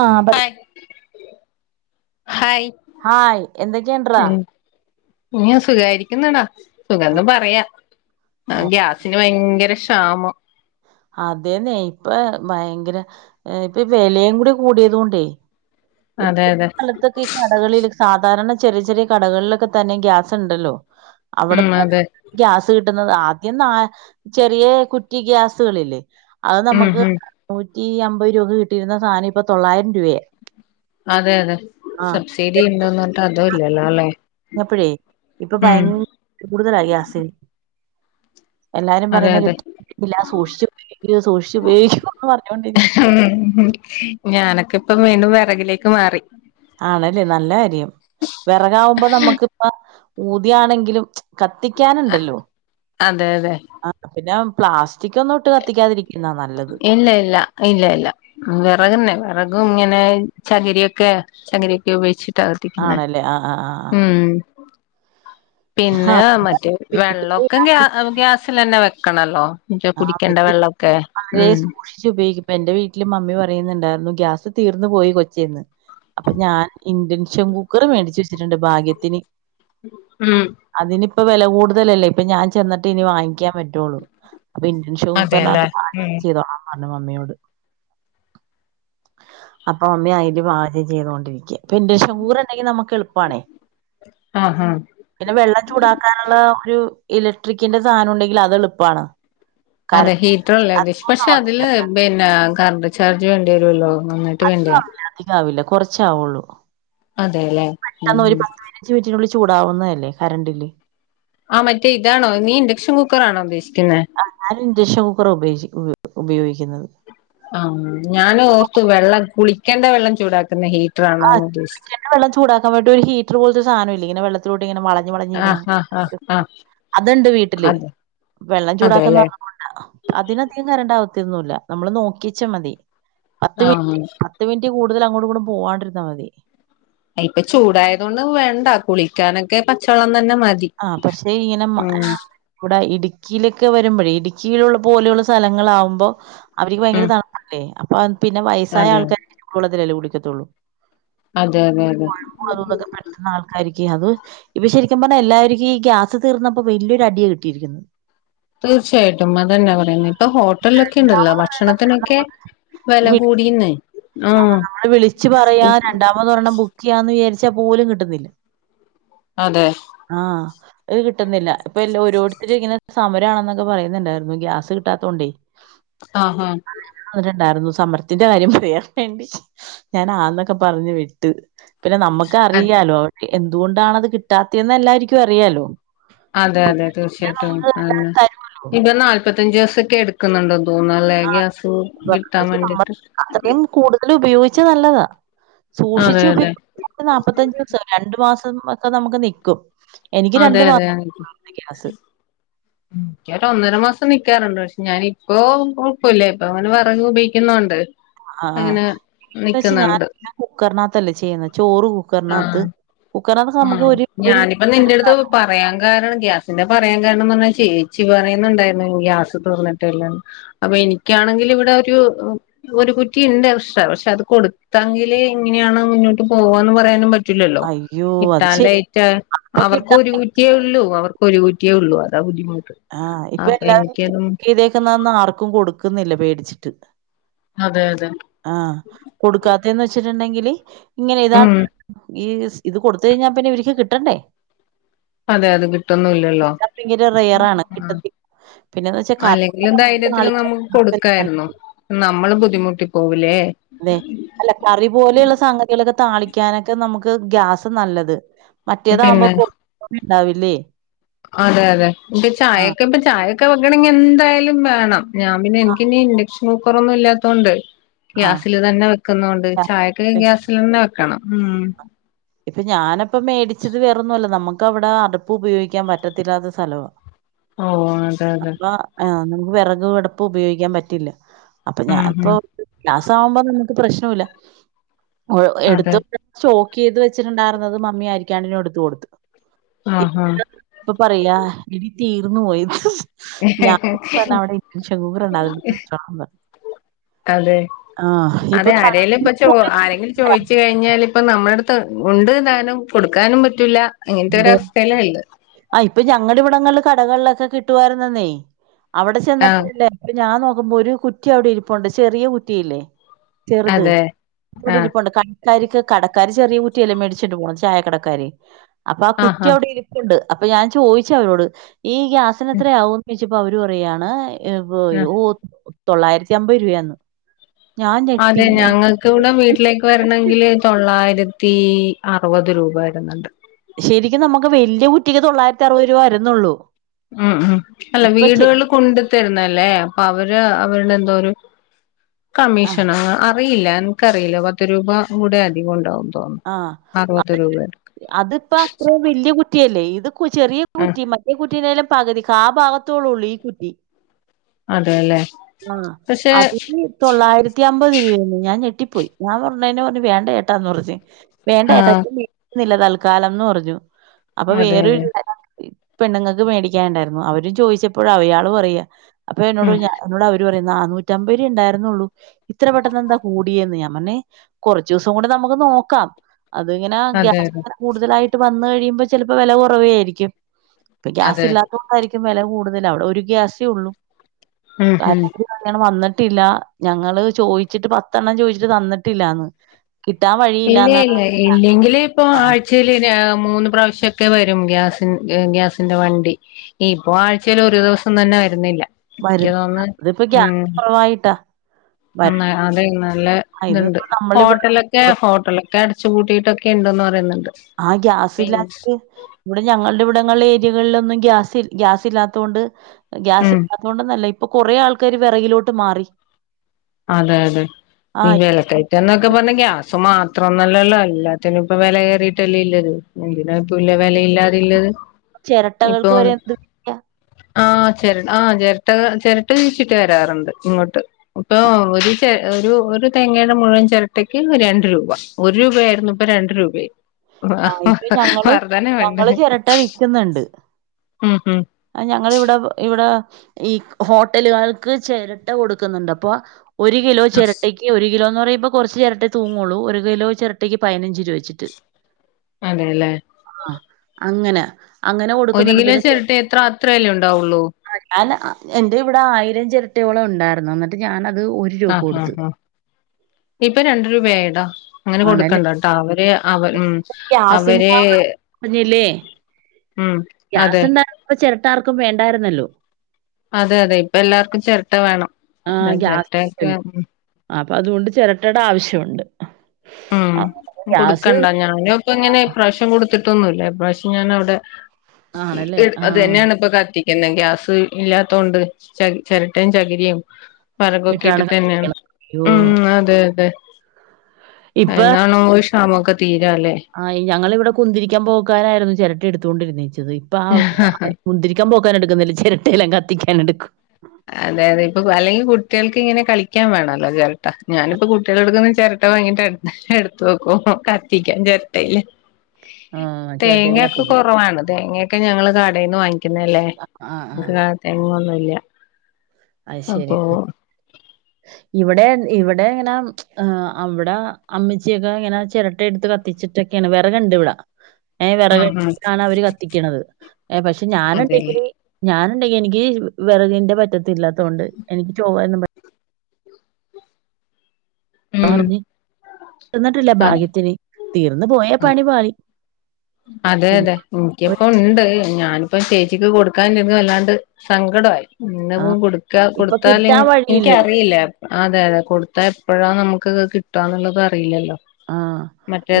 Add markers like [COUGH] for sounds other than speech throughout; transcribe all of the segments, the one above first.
ആഹ് ബടിം hi hi hi എന്തൊക്കെണ്ട്റാ ഇന്ന് ഞാൻ സുഖായിരിക്കുന്നടാ സുഖന്നും പറയാ ആ ഓ ഗ്യാസിന് ഭയങ്കര ക്ഷാമം അതേന്നെ ഇപ്പ ഭയങ്കര ഇപ്പ ഈ വെലയും കൂടി കൂടിയതോണ്ടേ അതെ അതെ സ്ഥലത്തൊക്കെ ഈ കടകളിൽ സാധാരണ ചെറിയ ചെറിയ കടകൾലൊക്കെ തന്നെ ഗ്യാസ് ഇണ്ടല്ലോ ഉം അവിടത്തെന്നെണ്ട് അതെ ഗ്യാസ് കിട്ടുന്നത് ആദ്യം നാ ചെറിയ കുറ്റി ഗ്യാസുകളില്ലേ അത് ഉം നമക്ക് ഉം നൂറ്റിഅമ്പത് രൂപക്ക് കിട്ടിയിരുന്ന സാധനം ഇപ്പൊ തൊള്ളായിരം രൂപയാ അതെ അതെ ആഹ് സബ്സിഡി ഇണ്ടോന്നർഞ്ഞിട്ട് അതും ഇല്ലല്ലോ അല്ലെ അപ്പൊഴേ ഇപ്പൊ ഉം ഭയങ്കര [UNINTELLIGIBLE] കൂടുതലാ ഗ്യാസിന് എല്ലാരും അതെ പറയുന്ന് അതെ കിട്ടില്ല സൂക്ഷിച്ച് ഉപയോഗിക്ക് സൂക്ഷിച്ച് ഉപയോഗിക്ക്ന്ന് പറഞ്ഞോണ്ടിരിക്ക ഉം ഉം ഞാനൊക്കെ ഇപ്പം വീണ്ടും വെറകിലേക്ക് മാറി ആണല്ലേ നല്ല കാര്യം വെറകാവുമ്പോ നമ്മുക്ക്പ്പ ഊതിയാണെങ്കിലും കത്തിക്കാന്ണ്ടല്ലോ അതെ അതെ ആഹ് പിന്നെ പ്ലാസ്റ്റിക്കൊന്നും ഇട്ട് കത്തിക്കാതിരി ഇല്ലയില്ല ഇല്ലയില്ല വെറകെന്നെ വെറകും ഇങ്ങനെ ചകിരിയൊക്കെ ചകിരയൊക്കെ ഉപയോഗിച്ച് ട്ടാ കത്തിക്കുന്നേ ആണല്ലേ ആ ആ ആ ആ ഉം ആ പിന്നെ ഇവിടെ മറ്റേ വീട്ടില് വെള്ളൊക്കെ ഞാൻ ഗ്യാ വെ- ഗ്യാസിലെന്നെ വെക്കണല്ലോ മറ്റേ കുടിക്കേണ്ട വെള്ളൊക്കെ ക്ഷിച്ച് ഉപയോഗിക്ക് പ്പന്റെ വീട്ടില് മമ്മി പറയുന്നുണ്ടായിരുന്നു ഗ്യാസ് തീർന്നു പോയി കൊച്ചേന്ന് അപ്പൊ ഞാൻ ഇൻ്റൻക്ഷൻ കുക്കറ് മേടിച്ച് വെച്ചിട്ടുണ്ട് ഭാഗ്യത്തിന് ഉം അതിനിപ്പ വെലകൂടുതലല്ലേ ഇപ്പൊ ഞാൻ ചെന്നിട്ട് ഇനി വാങ്ങിക്കാൻ പറ്റുള്ളൂ അപ്പൊ ഇൻ്റൻക്ഷൻ കുക്കർ അതെല്ലേ നകത്ത് പാചകം ഉം ചെയ്തോളാം പർഞ്ഞു മമ്മിയോട് അപ്പൊമ്മി അയില് പാചകചെയ്തൊണ്ടിരിക്കാ ഇപ്പ ഇൻ്റൻഷൻ കുക്കറിണ്ടെങ്കി നമ്മക്ക് എളുപ്പാണേ ആഹ് ഹാ പിന്നെ വെള്ളം ചൂടാക്കാനുള്ള ഒരു ഇലക്ട്രിക്കിന്റെ സാനൂണ്ടെങ്കില് അത് എളുപ്പാണ് അതെ ഹീറ്ററല്ല ഉദ്ദേശം പക്ഷേ ആവത്തില്ല അതില് പിന്നെ കറണ്ട്ചാർജ് വേണ്ടി വരുല്ലോ അധികാവില്ല അധികാവില്ല കെറച്ചാവുള്ളൂ അതെല്ലേ ഉം അഞ്ച് മിനിറ്റിനുള്ളിൽ ചൂടാവുന്നതല്ലേ കറണ്ടില് ആ മറ്റേ ഇതാണോ നീ ഇൻ്റക്ഷൻ കുക്കറാണോ ഉദ്ദേശിക്കുന്നേ ആഹ് ഞാൻ ഇൻ്റഷൻകുക്കറാ ഉപയി ഉപയോഗിക്കുന്നത് ആം ഞാനോർത്തു വെള്ളം കുളിക്കണ്ടെ വെള്ളം ചൂടാക്കുന്ന ഹീ ആ കുളിക്കേണ്ട വെള്ളം ചൂടാക്കാൻ വേണ്ടി ഒരു ഹീറ്റർ പോലത്തെ ഒരു സാധന ഇല്ലേ ഇങ്ങനെ വെള്ളത്തിലോട്ട് ഇങ്ങനെ വളഞ്ഞു വളഞ്ഞ് ആഹ് ഹ ഹ ഹാ അത്ണ്ട് വീട്ടില് വെള്ളം അതെല്ലേ ചൂടാക്കുന്നതാണോ പോണ്ട അതിനധികം കരണ്ട ആകത്തെന്നൂല്ല നമ്മള് നോക്കിച്ച മതി പത്ത് മിനിറ്റ് ആന്ന് പത്ത് മിനിറ്റ് കൂടുതൽ അങ്ങോട്ടു ഇങ്ങോട്ടും പോവാണ്ടിരുന്നാമതി ആ ഇപ്പൊ ചൂടായതൊണ്ട് വേണ്ട കുളിക്കാനൊക്കെ പച്ചവെള്ളം തന്നെ മതി ആഹ് പക്ഷേ ഇങ്ങനെ മഴ ഉം ഇവിടെ ഇടുക്കിയിലൊക്കെ വരുമ്പഴേ ഇടുക്കിയിലു പോലെയുള്ള സ്ഥലങ്ങളാകുമ്പോ അവർക്ക് ഭയങ്കര തണുപ്പല്ലേ അപ്പൊ പിന്നെ വയസ്സായ അതെ ആൾക്കാരക്കെ ചൂടുവെള്ളത്തിലല്ലേ കുളിക്കത്തൊള്ളൂ അതെ അതെ അതെ അതുഇതൊക്കെ പറ്റുന്ന ആൾക്കാരിക്ക്‌ അത് ഇപ്പ ശെരിക്കും പറഞ്ഞാ എല്ലാ ര്ക്ക് ഈ ഗ്യാസ് തീർന്നപ്പോ വല്ല്യോരു അടിയ കിട്ടിയിരിക്കുന്നു തീർച്ചയായിട്ടും അതെന്നാ പറയുന്നേ ഇപ്പൊ ഹോട്ടലൊക്കെ ഉണ്ടല്ലോ രണ്ടാമത് ഒരെണ്ണം ഭക്ഷണത്തിനൊക്കെ നമ്മള് വെല കൂടീന്നെ ആഹ് നമ്മള് വിളിച്ചു പറയാ രണ്ടാമത് ഒരെണ്ണം ബുക്ക് ചെയ്യാന്ന് വിചാരിച്ചാ പോലും കിട്ടുന്നില്ല അതെ ആഹ്‌ ഇത് കിട്ടുന്നില്ല ഇപ്പൊ എല്ലോ ഓരോരുത്തര് ഇങ്ങനെ സമരമാണെന്നൊക്കെ പറയുന്നുണ്ടായിരുന്നു ഗ്യാസ് കിട്ടാത്തോണ്ടേ ആഹ്‌ ആഹ്‌ അവരൊണ്ടായിരുന്നു സമരത്തിന്റെ കാര്യം പറയാ വേണ്ടി ഞാൻ ആവുന്നൊക്കെ പറഞ്ഞ് വിട്ട് പിന്നെ നമ്മുക്ക് അതെ അറിയാലോ എ എന്തുകൊണ്ടാണത് കിട്ടാത്തയെന്ന് എല്ലാരിക്കും അറിയാലോ അതെ അതെ പിന്നെ പിന്നെ തീർച്ചയായിട്ടും നമ്മള് ആന്ന എല്ലാരും തരുവല്ലോ ഇപ്പ നാല്പത്തഞ്ചു ദിവസൊക്കെ എടുക്കുന്നുണ്ടോ തോന്ന ആഹ് [UNINTELLIGIBLE] നമ്മൾ അത്രയും കൂടുതൽ ഉപയോഗിച്ചാ നല്ലതാ അതെ സൂക്ഷിച്ചു ഉപ അതെ ഇപ്പൊ നാല്പ്ത്തഞ്ചു ദിവസ രണ്ടു മാസം ഒക്കെ നമുക്ക് നിക്കും എനിക്ക് അതെ രണ്ടു മാ എ ഗ്യാസ് ഉം ക്കൊരു ഒന്നര മാസം നിക്കാറുണ്ട് പക്ഷേ ഞാനിപ്പോ കൊഴ്പ്പല്ല ഇപ്പൊ അങ്ങനെ വിറക് ഉപയോഗിക്കുന്നുണ്ട് അങ്ങനെ നിക്കുന്നുണ്ട് കുക്കറിനാത്തല്ലേ ചെയ്യുന്ന ചോറ് ആഹ് കുക്കറിനാത്ത് ആഹ് ഞാനും അപ്പൊ നിന്റടുത്ത് എടുക്കാലോ പറയാൻ കാരണം ഗ്യാസിന്റെ പറയാൻ കാരണംന്ന് പറഞ്ഞാൽ ചേച്ചി പറയുന്നുണ്ടായിരുന്നു ഗ്യാസ് തീർന്ന് ട്ടല്ലാന്ന് അപ്പൊ എനിക്കാണെങ്കില് ഇവിടെ ഒരു ഒരു കുറ്റി ഇണ്ട് പക്ഷ പക്ഷേ അത് കൊടുത്തങ്കിലെ ഇങ്ങനെയാണ് മുന്നോട്ട് പോകുവാനും പറയാനും പറ്റൂല്ലല്ലോ അയ്യോ അത് ശരി കിട്ടാലേറ്റാ ഇപ്പൊ അവർക്ക് കിട്ടാൻ ഒരു കുറ്റിയെ ഉള്ളൂ അവർക്ക് ഒരു കുറ്റിയെ ഒള്ളൂ അതാ ബുദ്ധിമുട്ട് ആഹ് ഇപ്പൊ അപ്പൊ എല്ലാവരും ബുക്ക്‌ എനിക്കതും ചെയ്തേക്കുന്ന ഒന്നു ആർക്കും കൊടുക്കുന്നില്ല പേടിച്ചിട്ട് അതെ അതെ ആഹ് കൊടുക്കാത്തെന്ന് വെച്ചിട്ട്ണ്ടെങ്കില് ഇങ്ങനെ ഇതാ ഉം ഈ സ് ഇത് കൊട്ത്തഴിഞ്ഞാ പിന്നെ ഇവര്ക്ക് കിട്ടണ്ടേ അതെ അത് കിട്ടുന്നുല്ലല്ലോ. കിട്ടാൻ ഭയങ്കര റെയറാണ് ആഹ് കിട്ടത്തി പിന്നെന്ന് വെച്ചാ അല്ലെങ്കിലും കറി ധൈര്യത്തില് താളിക്കാൻ നമക്ക് കൊട്ക്ക ക്കായ്ര്ന്നു നമ്മളും ബുദ്ധിമുട്ടി പോവൂലേ അതെ അല്ല കറി പോലെള്ള സംഗതികളൊക്കെ താളിക്ക്യാനൊക്കെ നമക്ക് ഗ്യാസ നല്ലത് മറ്റേതാവുമ്പോ പിന്നെ പൊ [UNINTELLIGIBLE] ണ്ടാവില്ലേ അതെ യാതെ ഇൻക്ക് ചായക്കെപ്പൊ ചായൊക്കെ വെക്കണങ്കി എന്തായാലും വേണം ഞാം പിന്നെ ആഹ് ഇൻക്കിനി ഇൻഡക്ഷൻ കുക്കറൊന്നുല്ലാത്തൊണ്ട് ഗ്യാസില് തന്നെ വെക്കുന്നോണ്ട് ആഹ് ചായ ക്ക് ഗ്യാസിലെന്നെ വെക്കണം ഉം ഇപ്പൊ ഞാനപ്പ മേടിച്ചത് വേറൊന്ന്വല്ല നമക്കവടെ അട്പ്പുപയോഗിക്കാൻ പറ്റത്തില്ലാത്ത സ്ഥലവാ. ഓഹ് അങ്ങൻതെത് അപ്പൊ ആഹ് നമക്ക് വെറക് അട്പ്പ് ഉപയോഗിക്കാൻ പറ്റില്ല അപ്പ ഉം ഞാൻപ്പോ ഉം ഗ്യാസാവുമ്പോ നമക്ക് പ്രശ്നുല്ല ഓഹ് അതെ എട്ത്ത് സ്റ്റോക്കെയ്ത് വെ ച്ച്ട്ട്ണ്ടായിര്ന്നത് മമ്മിയരിക്കാണ്ടിനെട്ത്ത് കൊടുത്ത് ആഹ് ആഹ് ഇപ്പൊ പറയാ എടി തീർന്നു പോയന്ന്. ഞാനി പർ [UNINTELLIGIBLE] അതെ ഇപ്പൊ അതെ ആരെലൊക്കെ ചോ ആരെങ്കിലും ചോയ്ച്ച് കറണ്ട് കഴി ഞ്ഞാലിപ്പം നമ്മളെട്ത്ത് ഉണ്ട് താനും കൊട്ക്കാനും പറ്റ്ല്ല അങ്ങൻത്തൊരവസ്ഥെല്ലള്ളെ ആഹ് ഇപ്പൊ ഞങ്ങടെവടങ്ങളിൽല് കടകൾലൊക്കെ കിട്ടുവായിര്ന്നന്നെയ് അവടെ ആഹ് ചെന്നപ്പോല്ലേ അപ്പൊ ഞാൻ നോക്കുമ്പോ ഒരു കുറ്റി അവടെയിരിപ്പുണ്ട് ചെറിയ കുറ്റിയില്ലേ ചെറ്ത് അതെ ആഹ് അവടെരിപ്പുണ്ട് ക ക്കാരിക്ക് കടക്കാാര് ചെറിയ കുറ്റിയല്ലേ മേടിച്ചോണ്ട് പോന്നത് ചായ കടക്കാര് അപ്പൊ ആ ആഹ് ആഹ് കുറ്റ്യവടെയിരി പ്പ്ണ്ട് അപ്പ ഞാൻ ചോയിച്ചവരോട് ഈ ഉം ഗ്യാസിനെത്രയാവുന്ന് ചോയിച്ചപ്പോ അവര് പറയാണ് ഇപ്പോ ആഹ് ഓ [UNINTELLIGIBLE] തൊള്ളായിരത്തി അമ്പത് രൂപയാന്ന്. ഞാൻ അതെ ഞെട്ടി ഞാൻ ഞങ്ങ ക്കിവിടം വീട്ടിലേക്ക് വെര്ണെങ്കില് തൊള്ളായിരത്തി അറുപത് രൂപ വെര്ന്ന്ണ്ട്. ശെരിക്കും നമക്ക് വെല്ല്യെ കുറ്റിക്ക് തൊള്ളായിരത്തി അറുപത് രൂവ വെര്ന്നൊള്ളൂ. ഉം ഉം അല്ല വീടുകൾല് കൊണ്ട് തര്ന്നല്ലേ അപ്പൊ അവര് അവര്ടെ എന്തോര് ആ കമ്മീഷന ആ റിയില്ല എൻക്കറിയില്ല പത്ത് രൂപ കൂടെ അധികണ്ടാവും തോന്ന്ണ്. ആഹ് അ [UNINTELLIGIBLE] അത്പ്പ അത്രേം വെല്ല്യെ കുറ്റ്യല്ലേ ഇത് ക്കു ചെറിയ ആഹ് കുറ്റി മറ്റേ കുറ്റീലേലും പക് തി കാഭാഗത്തോ ളൊള്ളൂ ഈ കുറ്റി അതെല്ലേ ആഹ് പക്ഷെ അത് ന് തൊള്ളായിരത്തി അമ്പത് രൂപയന്ന് ഞാൻ ഞെട്ടിപ്പോയി ഞാൻ പർഞ്ഞേന് പർഞ്ഞ് വേണ്ട ചേട്ടാന്ന് പർഞ്ഞ് വേണ്ട ചേട്ടാ ആഹ് [UNINTELLIGIBLE] തൽക്കാലംന്ന് പർഞ്ഞു അപ്പൊ അതെ വേറൊരു അതെ [UNINTELLIGIBLE] ഇ പെണ്ണ്ങ്ങക്ക് മേടിക്കാന്ണ്ടായിര്ന്നു അവര് ചോയ്ച്ചപ്പോഴ യാള് പറയ അപ്പൊ എന്നോട് ഉം ഞ എന്നോട് അവര് പറയ നന്നൂറ്റമ്പര് രൂ ണ്ടായിരുന്നൊള്ളൂ ഇത്ര പെട്ടെന്നെന്താ കൂടിയെന്ന് ഞാം പർഞ്ഞ് കൊർച്ചൂസം കൂടെ നമക്ക് നോക്കാം അത്ങ്ങനെ അതെ ഗ്യാസ് അതെ [UNINTELLIGIBLE] കൂടുതലായിട്ട് വന്ന് കഴിയുമ്പോ ചെലപ്പോ വെല കൊറവേയിരിക്കും. ഇപ്പൊ അതെ ഗ്യാസില്ലാത്തോണ്ടായിരിക്കും വെല കൂടുതല് അവടെ ഒര് ഗ്യാസേ ഒള്ളൂ ഉം ഉം [UNINTELLIGIBLE] അങ്ങനെ വന്ന്ട്ടില്ല ഞങ്ങള് ചോയ്ച്ചിട്ട് പത്തെണ്ണം ചോയ്ച്ചിട്ട് തന്ന്ട്ടില്ലാന്ന് കിട്ടാൻ വഴി ഇല്ലേ ഇല്ല ഇല്ലെങ്കില് പ്പൊ ആഴ് ച്ചേല് ങ്ങനെ മൂന്ന് പ്രാവശ്യൊക്കെ വരും ഗ്യാസിൻ ഗ്യാ ഗ്യാസിന്റെ വണ്ടി. ഇപ്പൊ ആഴ്‌ചേല് ഒരു ദിവസം തന്നെ വെര്ന്നില്ല ഇൻക്ക് തോന്ന്ന്ന് ഉം വായിട്ടാ ഇന്ന അത് നല്ല ഇത് ത്ണ്ട് നമ്മളിവിടെ ഹോട്ടലെ ഒ ഹോട്ടലൊക്കെ അടച്ചുപൂട്ടിയിട്ടൊക്കെ ഉണ്ടന്ന് പറയുന്നുണ്ട്. ആാ പിന്നെ ഗ്യാസിലാനറ്റ് ഇവിടെ ഞങ്ങളുടെ ഇവിടങ്ങളുള്ള ഏരിയകളിലൊന്നും ഗ്യാസ് ഗ്യാസ് ഇല്ലാത്തൊണ്ട് ഗ്യാസ് ഉം ഇല്ലാത്ത കൊൊണ്ട് നല്ല ഇപ്പൊ കുറേ ആൾക്കാാര് വിറകിലോട്ട് മാറി അതെ അതെ ആ നവലക്കായി എന്നൊക്കെ പറഞ്ഞ ഗ്യാസ് മാത്രംന്നല്ലല്ലോ എല്ലാത്തിനും ഇപ്പ വില കയറിയിട്ടല്ലേ ഇല്ലത്. എന്തിനാ ഇപ്പൊ വിലയില്ലാതില്ലത് ഇപ്പൊ ചിരട്ടകൾക്ക് വരെ എന്ത് വിലയാ ആ ചിരട്ട ആഹ് ചിരട്ട ചിരട്ട് ചീച്ചിട്ട് വരാറുണ്ട് ഇങ്ങോട്ട് ഇപ്പൊ ഒരു ചര ഒരു ഒരു തേങ്ങയുടെ മുഴുവൻ ചിരട്ടയ്ക്ക് രണ്ട് രൂപ ഒരു രൂപയായിരുന്നു ഇപ്പൊ രണ്ട് രൂപയായി ആ ഇപ്പൊ ഞങ്ങള് വർധനേ വേണ്ട ഞങ്ങള് ചിരട്ട ഉം ഉം ഞങ്ങൾ ഇവിടെ ഇവിടെ ഈ ഹോട്ടലുകൾക്ക് ചേരട്ട കൊടുക്കുന്നുണ്ട് അപ്പൊ ഒരു കിലോ ചിരട്ടയ്ക്ക് ഈ ഒരു കിലോ എന്ന് പറയുമ്പോ കുറച്ച് ചിരട്ടെ തൂങ്ങുള്ളൂ ഒരു കിലോ ചിരട്ടിക്ക് പതിനഞ്ച് രൂപ വച്ചിട്ട് അതെല്ലേ ആ അങ്ങനെ അങ്ങനെ കൊടുക്കുന്നുണ്ട് ഒരിക്കിലോ ചേരട്ടേ എത്ര അത്രയല്ലേ ഉണ്ടാവുള്ളൂ ആ ഞാൻ എന്റെ ഇവിടെ ആയിരം ചിരട്ടയോളം ഉണ്ടായിരുന്നു എന്നിട്ട് ഞാനത് ഉരി ആഹ് ആഹ് ആഹ് ഇപ്പോ രണ്ട് രൂപയായിട്ടോ അങ്ങനെ ആണല്ലേ കൊടുക്കണ്ടട്ടോ അവര് അവ മ്മ് ഗ്യാസിന്റെ അവര് പറഞ്ഞില്ലേ മ്മ് ഗ്യാസ് ഉണ്ടായിരുന്നപ്പ ചിരട്ടാർക്കും വേണ്ടായിരുന്നല്ലോ അതെ അതെ ഇപ്പ എല്ലാവർക്കും ചിരട്ട വേണം അ ചിരട്ടയൊക്കെ ആഹ് അപ്പൊ അതുകൊണ്ട് ചിരട്ടയുടെ ആവശ്യണ്ട് ഉം കൊടുക്കണ്ടാ ഞാനു ഇപ്പൊ ഇങ്ങനെ പ്രാവശ്യം കൊടുത്തിട്ടൊന്നുമല്ലേ പ്രാവശ്യം ഞാൻ അവിടെ ആണല്ലേ അത് ആഹ് തന്നെയാണ് ഇപ്പ കത്തി പിന്നെ ഗ്യാസ് ഇല്ലാത്തോണ്ട് ച ചിരട്ടയും, ചകിരിയും വിറകൊക്കെ ഇട്ടാണ് ഇട്ടിട്ട് തന്നെയാണ് കത്തിക്കണത്. അയ്യോ! ഉം അതെ അതെ ഇപ്പ എന്നാണാവോ ഈ ക്ഷാമൊക്കെ തീരാ അല്ലേ ആഹ് ഞങ്ങൾ ഇവടെ കുന്തിരിക്കാൻ പോക്കാനായിരുന്നു ചിരട്ട എടുത്തോണ്ടിരുന്നച്ചത് ഇപ്പ ആഹ് കുന്തിരി ക്കൻ പോക്കാന എടുക്കുന്നില്ല ചിരട്ടെല്ലാം കത്തിക്കാന എടുക്കും അതെ അതെ ഇപ്പൊ അല്ലെങ്കിൽ കുട്ടികൾക്ക് ഇങ്ങനെ കളിക്കാൻ വേണമല്ലോ ചിരട്ട ഞാനിപ്പ കുട്ടികള എടുക്കുന്ന ചിരട്ട ട്ട വാങ്ങിട്ട് എടുത്ത് വെക്കും കത്തിക്കാൻ ചിരട്ടയില്ല. ആഹ് ചിരട്ടയില് തേങ്ങക്കെ കത്തിക്കും. കുറവാണ് തേങ്ങക്കെ ഞങ്ങള് കടയെന്ന് വാങ്ങിക്ക കിക്കുന്നല്ലേ ആഹ് ആഹ് എനിക്ക് തെങ്ങൊന്നുല്ല അത് ശരിയാ ആഹ് [UNINTELLIGIBLE] ഇവിടെ ഇവിടെ ഇങ്ങനെ ആഹ് അവടെ അമ്മച്ചിയൊക്കെ ഇങ്ങനെ ചിരട്ട എടുത്ത് കത്തിച്ചിട്ടൊക്കെയാണ് വിറകണ്ട് ഇവടെ. ഏഹ് വെറക് ആഹ് ആഹ് ട്ടാണഅവര് കത്തിക്ക്ണത് ഏഹ് പക്ഷെ അതെല്ലേ ഞാനുണ്ടെങ്കില് ഞാന് ഇണ്ടെങ്കിൽ എനിക്ക് വെറ്കിന്റെ പറ്റത്തി ഇല്ലാത്ത കൊണ്ട് എനിക്ക് ചൊവ്വന്നും പ ഉം [UNINTELLIGIBLE] നിന്നിട്ടില്ല അതെ ഭാഗ്യത്തിന് തീർന്ന പോയ പണിപാളി അതെ അതെ എനിക്കിപ്പൊ ഉണ്ട് ഞാൻ ഇപ്പം ചേച്ചിക്ക് കൊടുക്കാൻ ഇല്ലങ്കി അല്ലാണ്ട് സങ്കടായി. ഇന്നിപ്പം ആഹ് കൊടുക്കാ ഇപ്പൊ കൊടുത്താല് കിട്ടാൻ വഴിയില്ലല്ലോ എനിക്കറിയില്ല അതെ അതെ കൊടുത്താ എപ്പോഴാ നമുക്ക് കിട്ടുകന്നുള്ളത് അറിയില്ലല്ലോ ആഹ്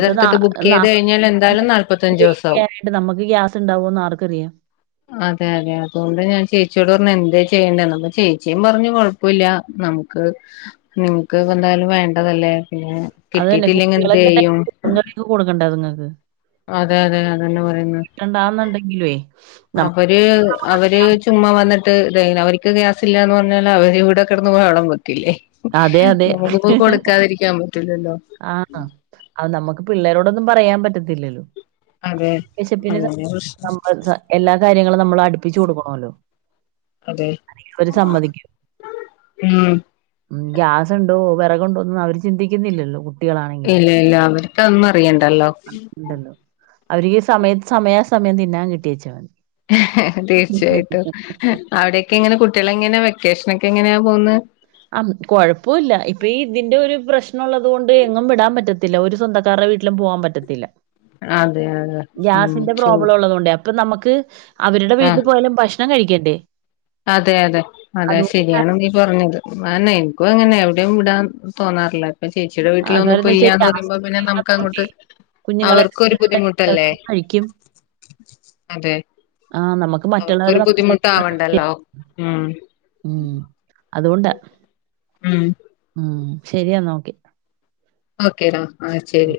ഇപ്പൊ നാ ബുക്ക് നാ ചെയ്ത് കഴിഞ്ഞാൽ എന്തായാലും നട് വെയിറ്റ് ചെയ്യാനായിട്ട് നമുക്ക് ഗ്യാസ് ഉണ്ടാവുമോന്ന് ആർക്കറിയാം ആ അതെ അതെ അതുകൊണ്ട് ഞാൻ ചേച്ചിയോട് പറഞ് എന്തേ ചെയ്യണ്ടേന്ന് അപ്പ ചേച്ചിയും പറഞ് കൊഴപ്പുല്യ നമുക്ക് നിമക്ക് എന്തായാലും വേണ്ടതല്ലേ പിന്നെ കിട്ടീട്ടില്ലെങ്കി എന്ത് ചെയ്യും കൊടുക്കണ്ട ത് ങ്ങക്ക് അതെ അതെ അ തന്നെ പറയുന്ന കിട്ടണ്ടാന്നുണ്ടെങ്കിലുവേ നം അവര് അവര് ചുമ്മാ വന്നിട്ട് ഇതയ് അവർക്ക് ഗ്യാസ് ഇല്ല ന്ന് പറഞ്ഞാല് അവര് വ്ടെക്കെടന്ന് ബഹളം വെക്കും തില്ലേ അതെ അതെ നമുക്കിപ്പോ കൊടുക്കാതിരിക്കാൻ പറ്റുല്ലല്ലോ ആ അത് നമുക്ക് പിള്ളേരോടൊന്നും പറയാൻ പറ്റത്തില്ലല്ലോ അതെ വിശപ്പിന് അതന്നെ പ്രശ്നം നമ്മൾ എല്ലാ കാര്യങ്ങളും നമ്മൾ അടുപ്പിച്ചു കൊടുക്കണല്ലോ അതെ ഉം ഉം ഗ്യാസ് ഉണ്ടോ, വിറകുണ്ടോന്നും അവര് ചിന്തിക്കുന്നില്ലല്ലോ കുട്ടികളാണെങ്കിലും ഇല്ല ഇല്ല അവര്ക്കതൊന്നും അറിയണ്ടല്ലോ ണ്ടല്ലോ അവര്ക്ക് സമയ സമയാസമയം തിന്നാൻ കിട്ടിയേച്ച മതി തീർച്ചയായിട്ടും. അവിടെക്കെ എങ്ങനെ കുട്ടികള എങ്ങനെ വെക്കേഷനൊക്കെ എങ്ങനെയാ പോകന്ന് ആ കൊഴപൂല്ല ഇപ്പൊ ഈ ഇതിന്റെ ഒരു പ്രശ്നം ഉള്ളത് കൊണ്ട് എങ്ങും വിടാൻ പറ്റത്തില്ല ഒരു സ്വന്തക്കാരുടെ വീട് എവിടക്കും പോവാൻ പറ്റത്തി ല്ല അതെ അതെ ഉം ഗ്യാസിന്റെ ചൂ പ്രോബ്ലോ ഉള്ളത്‌ കൊണ്ട് ഇപ്പൊ നമക്ക് അവരുടെ വീട്ടിൽ ആഹ് പോയാലും ഭക്ഷണം കഴിക്കണ്ടേ അതെ അതെ അതെ അതുകൊണ്ട് ശരിയാണ് നീ പറഞ്ഞത് അയന്നെ എനിക്കും അങ്ങനെ എവിടെ വിടാൻ തോന്നാറില്ല. അപ്പൊ ചേച്ചിയുടെ ആഹ് വീട്ടിലൊന്നും ഇപ്പ കാരണംന്ന് വെച്ചാ ഇല്ലയന്ന് ഗ്യാസ് പറയുമ്പോ പിന്നെ നമുക്ക് ഇല്ലാത്തോണ്ടേ അങ്ങോട്ട് കുഞ്ഞുങ്ങളെ അവർക്കൊരു വിട്ടിട്ടുണ്ടെങ്കിൽ അവര് ബുദ്ധിമുട്ടല്ലേ കഴിക്കും അതെ ആഹ് നമുക്ക് മറ്റുള്ളവരെ അവർക്കൊരു നമ്മൾ ബുദ്ധിമുട്ടാ ശല്യപ്പെടുത്താൻ വണ്ടല്ലോ പറ്റില്ല ഉം ഉം അതുകൊണ്ടാ ഉം ഉം ശരിയാ ഒക്കെ ഓക്കേടാ ആ ശരി